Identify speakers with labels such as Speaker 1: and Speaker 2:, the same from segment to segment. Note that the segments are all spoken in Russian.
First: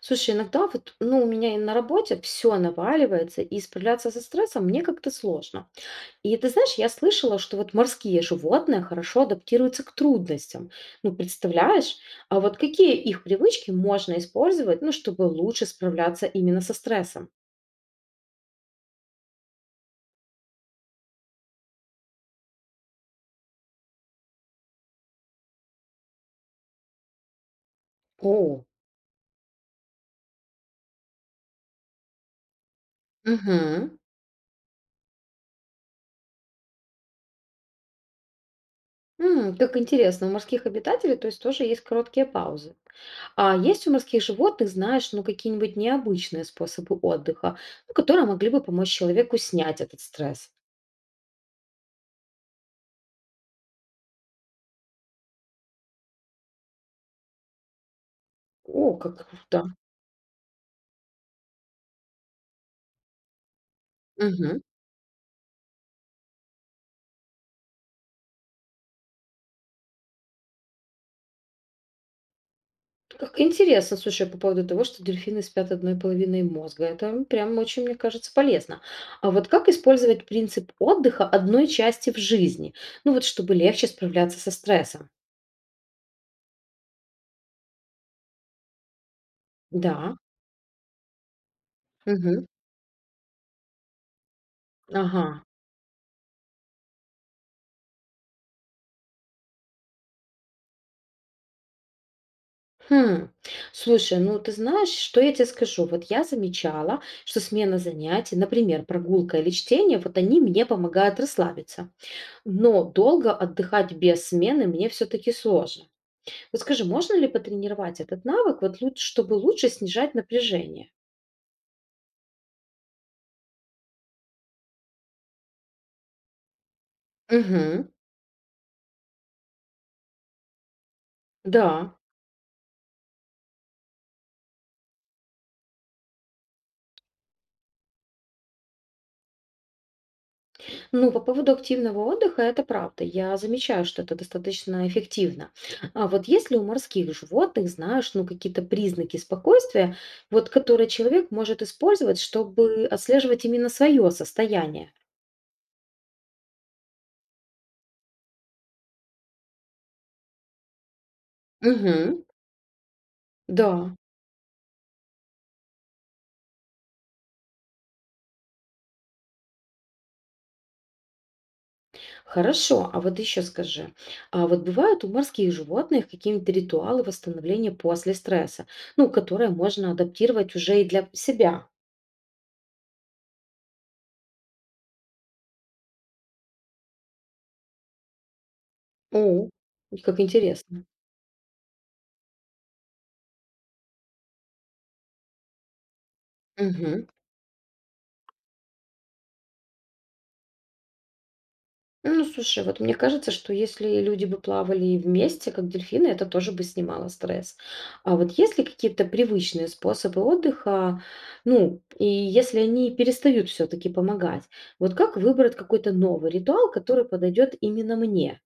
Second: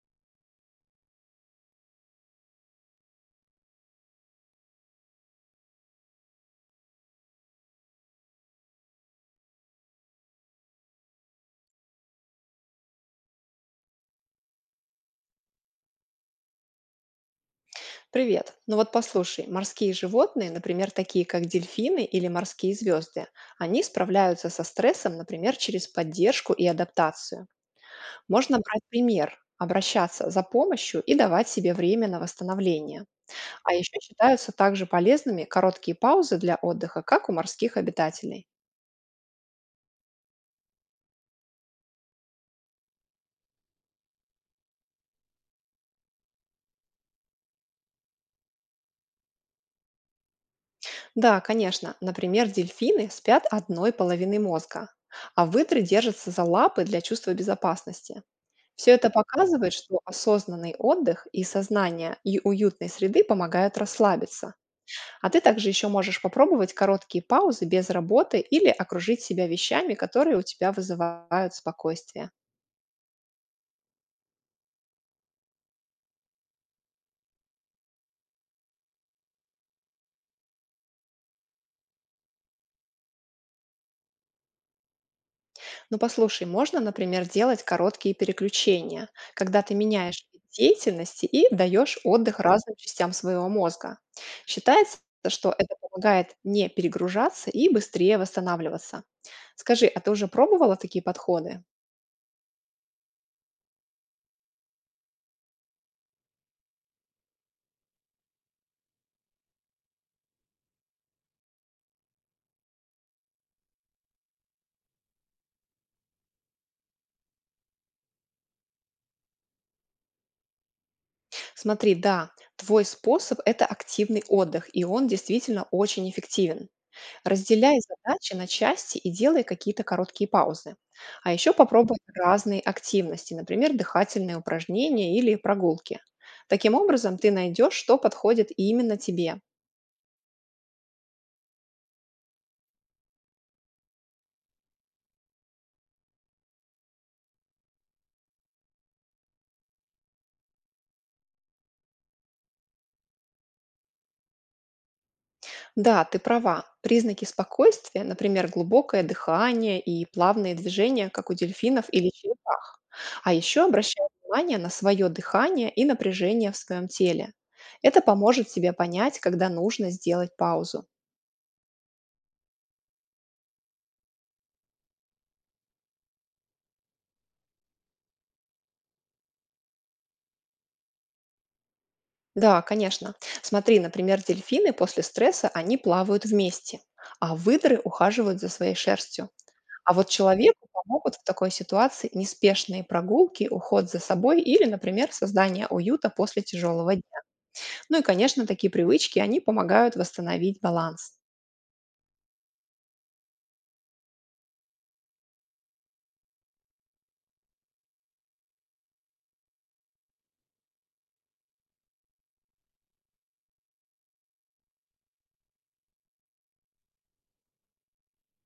Speaker 1: Слушай, иногда вот, ну, у меня и на работе все наваливается, и справляться со стрессом мне как-то сложно. И ты знаешь, я слышала, что вот морские животные хорошо адаптируются к трудностям. Ну, представляешь? А вот какие их привычки можно использовать, ну, чтобы лучше справляться именно со стрессом?
Speaker 2: Привет. Ну вот послушай, морские животные, например, такие как дельфины или морские звезды, они справляются со стрессом, например, через поддержку и адаптацию. Можно
Speaker 1: О,
Speaker 2: брать пример, обращаться за помощью и давать себе время на восстановление. А
Speaker 1: угу.
Speaker 2: еще считаются также полезными короткие паузы для отдыха, как у морских обитателей.
Speaker 1: М, как интересно, у морских обитателей, то есть тоже есть короткие паузы. А есть у морских животных, знаешь, ну какие-нибудь необычные способы отдыха, ну, которые могли бы помочь человеку снять этот стресс?
Speaker 2: Да, конечно, например, дельфины спят одной половиной мозга, а выдры держатся за лапы для чувства безопасности. Все
Speaker 1: О,
Speaker 2: это
Speaker 1: как круто.
Speaker 2: показывает, что осознанный отдых и сознание и уютной среды помогают расслабиться.
Speaker 1: Мгм.
Speaker 2: А ты также еще можешь попробовать короткие паузы без работы или окружить себя вещами, которые у тебя вызывают спокойствие.
Speaker 1: Как интересно, слушай, по поводу того, что дельфины спят одной половиной мозга. Это прям очень, мне кажется, полезно. А вот как использовать принцип отдыха одной части в жизни? Ну вот, чтобы легче справляться со стрессом.
Speaker 2: Ну послушай, можно, например, делать короткие переключения, когда ты
Speaker 1: Да.
Speaker 2: меняешь вид деятельности и даешь отдых
Speaker 1: Мгм.
Speaker 2: разным частям своего мозга. Считается,
Speaker 1: Ага.
Speaker 2: что это помогает не перегружаться и быстрее восстанавливаться. Скажи, а ты уже пробовала такие подходы?
Speaker 1: Хм. Слушай, ну ты знаешь, что я тебе скажу? Вот я замечала, что смена занятий, например, прогулка или чтение, вот они мне помогают расслабиться. Но долго отдыхать без смены мне все-таки сложно. Вот скажи, можно ли потренировать этот навык, вот лучше, чтобы лучше снижать напряжение?
Speaker 2: Смотри, да, твой способ– это активный отдых, и он действительно очень эффективен. Разделяй
Speaker 1: Угу.
Speaker 2: задачи на части и делай какие-то короткие паузы. А еще
Speaker 1: Да.
Speaker 2: попробуй разные активности, например, дыхательные упражнения или прогулки. Таким образом, ты найдешь, что подходит именно тебе.
Speaker 1: Ну, по поводу активного отдыха, это правда. Я замечаю, что это достаточно эффективно. А вот если у морских животных, знаешь, ну, какие-то признаки спокойствия, вот которые человек может использовать, чтобы отслеживать именно свое состояние?
Speaker 2: Да, ты права. Признаки спокойствия, например, глубокое дыхание и плавные движения, как у дельфинов или
Speaker 1: Угу.
Speaker 2: черепах. А еще
Speaker 1: Да,
Speaker 2: обращай внимание на свое дыхание и напряжение в своем теле. Это поможет тебе понять, когда нужно сделать паузу.
Speaker 1: хорошо. А вот еще скажи, а вот бывают у морских животных какие-нибудь ритуалы восстановления после стресса, ну, которые можно адаптировать уже и для себя?
Speaker 2: Да, конечно. Смотри, например, дельфины после стресса, они плавают вместе, а выдры ухаживают за своей шерстью.
Speaker 1: О,
Speaker 2: А вот
Speaker 1: как
Speaker 2: человеку
Speaker 1: интересно.
Speaker 2: помогут в такой ситуации неспешные прогулки, уход за собой или, например, создание уюта после тяжелого
Speaker 1: Мгм.
Speaker 2: дня. Ну и, конечно, такие привычки, они помогают восстановить баланс.
Speaker 1: Ну, слушай, вот мне кажется, что если люди бы плавали вместе, как дельфины, это тоже бы снимало стресс. А вот есть ли какие-то привычные способы отдыха, ну, и если они перестают все-таки помогать, вот как выбрать какой-то новый ритуал, который подойдет именно мне?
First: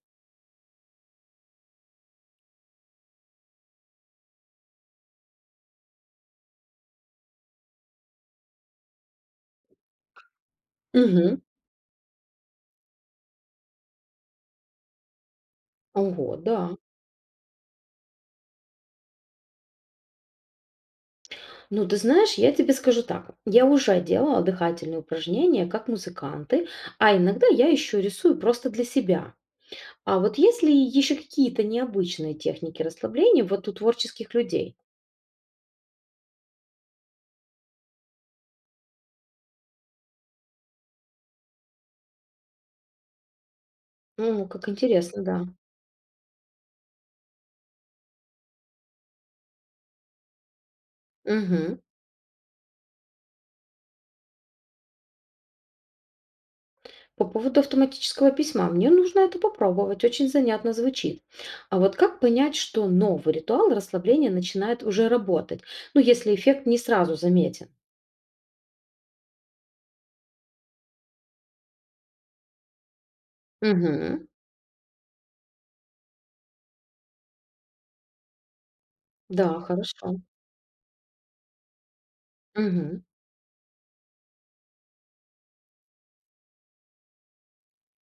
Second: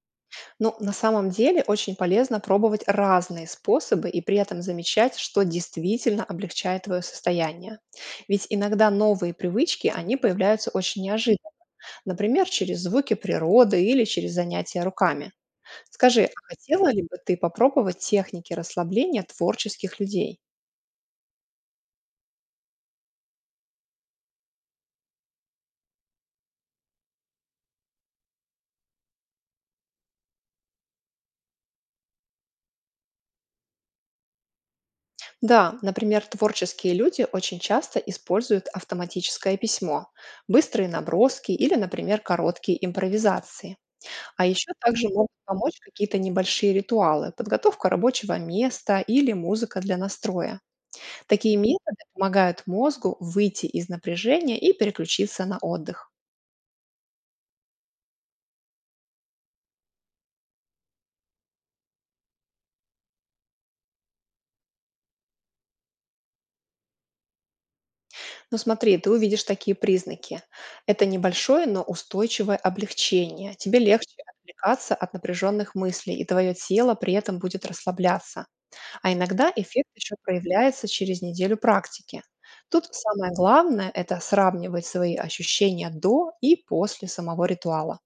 Speaker 2: Но на самом деле очень полезно пробовать разные способы и при этом замечать, что действительно облегчает твое состояние. Ведь иногда новые привычки, они появляются очень неожиданно.
Speaker 1: Мгм.
Speaker 2: Например, через звуки природы или через занятия руками. Скажи,
Speaker 1: Ого,
Speaker 2: а
Speaker 1: да.
Speaker 2: хотела ли бы ты попробовать техники расслабления творческих людей?
Speaker 1: Ну, ты знаешь, я тебе скажу так. Я уже делала дыхательные упражнения, как музыканты, а иногда я еще рисую просто для себя. А вот есть ли еще какие-то необычные техники расслабления вот у творческих людей?
Speaker 2: Да, например, творческие люди очень часто используют автоматическое письмо, быстрые наброски или, например, короткие импровизации. А
Speaker 1: Ну как
Speaker 2: еще также
Speaker 1: интересно,
Speaker 2: могут
Speaker 1: да.
Speaker 2: помочь какие-то небольшие ритуалы, подготовка рабочего места или музыка для настроя. Такие
Speaker 1: Мгм.
Speaker 2: методы помогают мозгу выйти из напряжения и переключиться на отдых.
Speaker 1: По поводу автоматического письма. Мне нужно это попробовать, очень занятно звучит. А вот как понять, что новый ритуал расслабления начинает уже работать? Ну, если эффект не сразу заметен.
Speaker 2: Ну смотри, ты увидишь такие признаки. Это небольшое, но устойчивое облегчение. Тебе легче
Speaker 1: Мгм.
Speaker 2: отвлекаться от напряженных мыслей, и твое тело при этом будет расслабляться. А
Speaker 1: Да,
Speaker 2: иногда эффект еще
Speaker 1: хорошо.
Speaker 2: проявляется через неделю практики. Тут
Speaker 1: Мгм.
Speaker 2: самое главное– это сравнивать свои ощущения до и после самого ритуала.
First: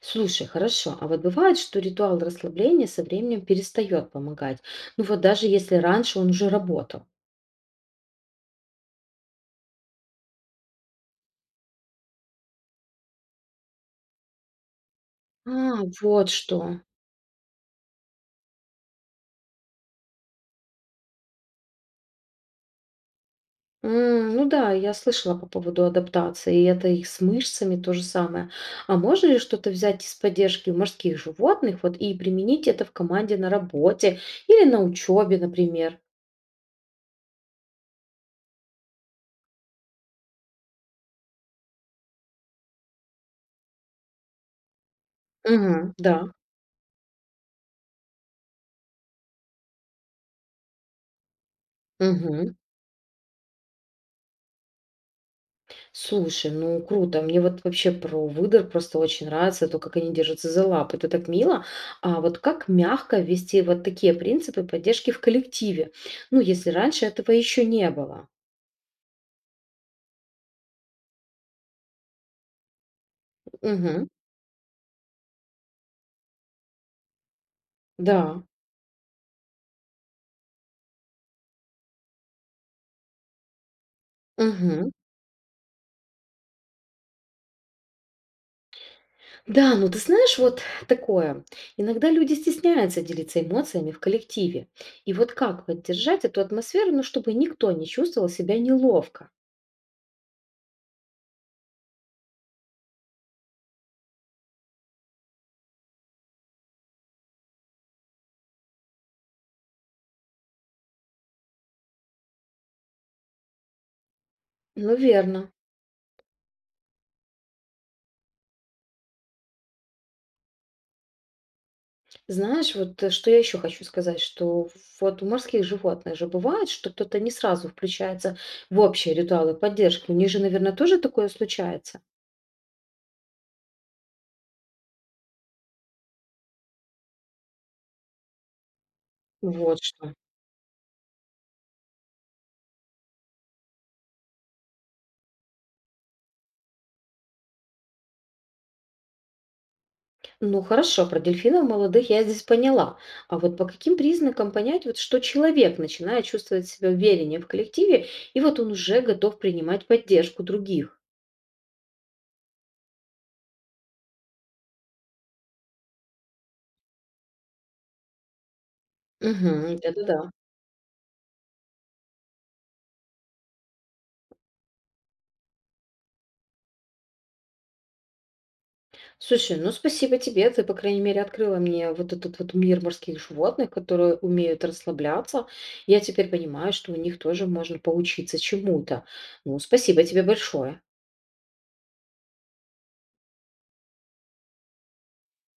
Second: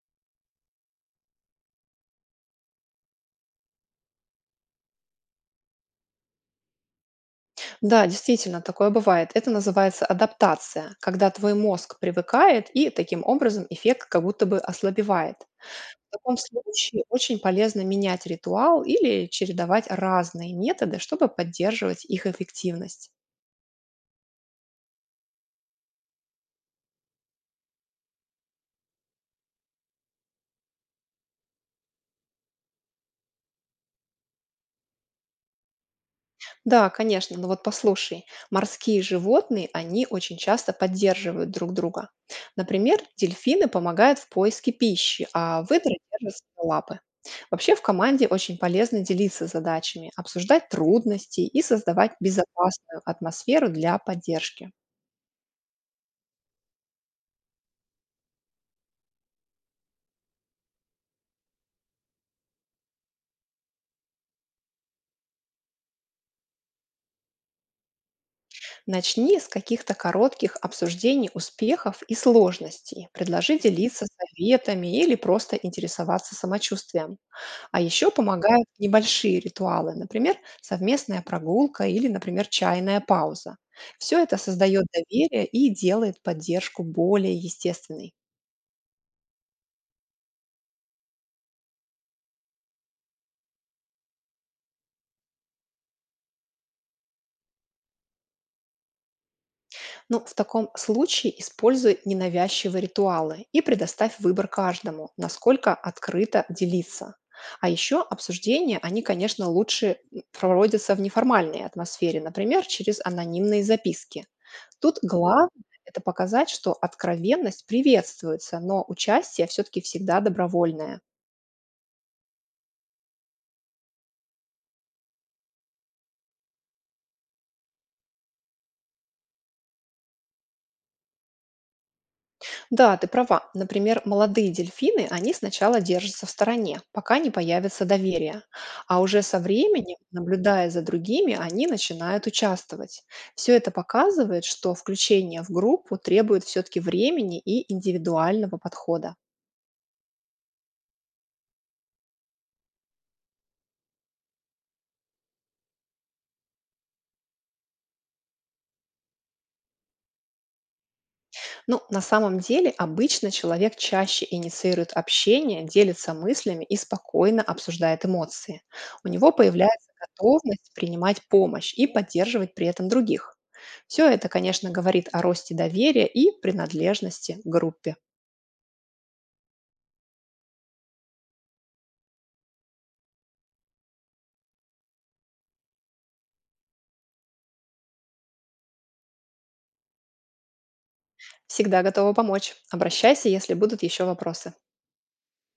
Speaker 1: Слушай, хорошо. А вот бывает, что ритуал расслабления со временем перестает помогать. Ну вот даже если раньше он уже работал.
Speaker 2: Да, действительно, такое бывает. Это называется адаптация, когда твой мозг привыкает, и таким образом эффект как будто бы ослабевает.
Speaker 1: А,
Speaker 2: В
Speaker 1: вот
Speaker 2: таком
Speaker 1: что.
Speaker 2: случае очень полезно менять ритуал или чередовать разные методы, чтобы поддерживать их эффективность.
Speaker 1: М, ну да, я слышала по поводу адаптации, и это их с мышцами то же самое. А можно ли что-то взять из поддержки у морских животных вот, и применить это в команде на работе или на учебе, например?
Speaker 2: Да, конечно, но вот послушай, морские животные, они очень часто поддерживают друг друга. Например, дельфины помогают в поиске пищи, а
Speaker 1: Мгм,
Speaker 2: выдры
Speaker 1: да.
Speaker 2: держатся за лапы. Вообще в команде очень полезно делиться задачами, обсуждать трудности и создавать
Speaker 1: Мгм.
Speaker 2: безопасную атмосферу для поддержки.
Speaker 1: Слушай, ну круто. Мне вот вообще про выдор просто очень нравится, а то, как они держатся за лапы. Это так мило. А вот как мягко ввести вот такие принципы поддержки в коллективе? Ну, если раньше этого еще не было.
Speaker 2: Начни с каких-то коротких обсуждений успехов и сложностей. Предложи делиться
Speaker 1: Мгм,
Speaker 2: советами или просто интересоваться самочувствием. А еще
Speaker 1: да.
Speaker 2: помогают небольшие ритуалы, например, совместная прогулка или, например, чайная пауза. Все это создает
Speaker 1: Мгм.
Speaker 2: доверие и делает поддержку более естественной.
Speaker 1: Да, ну ты знаешь, вот такое. Иногда люди стесняются делиться эмоциями в коллективе. И вот как поддержать эту атмосферу, ну, чтобы никто не чувствовал себя неловко?
Speaker 2: Ну, в таком случае используй ненавязчивые ритуалы и предоставь выбор каждому, насколько открыто делиться. А еще обсуждения, они, конечно, лучше проводятся в неформальной атмосфере, например, через анонимные записки.
Speaker 1: Ну,
Speaker 2: Тут главное–
Speaker 1: верно.
Speaker 2: это показать, что откровенность приветствуется, но участие все-таки всегда добровольное.
Speaker 1: Знаешь, вот что я еще хочу сказать, что вот у морских животных же бывает, что кто-то не сразу включается в общие ритуалы поддержки. У них же, наверное, тоже такое случается.
Speaker 2: Да, ты права. Например, молодые дельфины, они сначала держатся в стороне, пока не появится доверие. А уже со
Speaker 1: Вот
Speaker 2: временем,
Speaker 1: что.
Speaker 2: наблюдая за другими, они начинают участвовать. Все это показывает, что включение в группу требует все-таки времени и индивидуального подхода.
Speaker 1: Ну хорошо, про дельфинов молодых я здесь поняла. А вот по каким признакам понять, вот, что человек начинает чувствовать себя увереннее в коллективе, и вот он уже готов принимать поддержку других?
Speaker 2: Ну, на самом деле, обычно человек чаще инициирует общение, делится мыслями и спокойно обсуждает эмоции. У него
Speaker 1: Угу, да
Speaker 2: появляется
Speaker 1: да.
Speaker 2: готовность принимать помощь и поддерживать при этом других. Все это, конечно, говорит о росте доверия и принадлежности к группе.
Speaker 1: Слушай, ну спасибо тебе, ты, по крайней мере, открыла мне вот этот вот мир морских животных, которые умеют расслабляться. Я теперь понимаю, что у них тоже можно поучиться чему-то. Ну, спасибо тебе большое.
Speaker 2: Всегда готова помочь. Обращайся, если будут еще вопросы.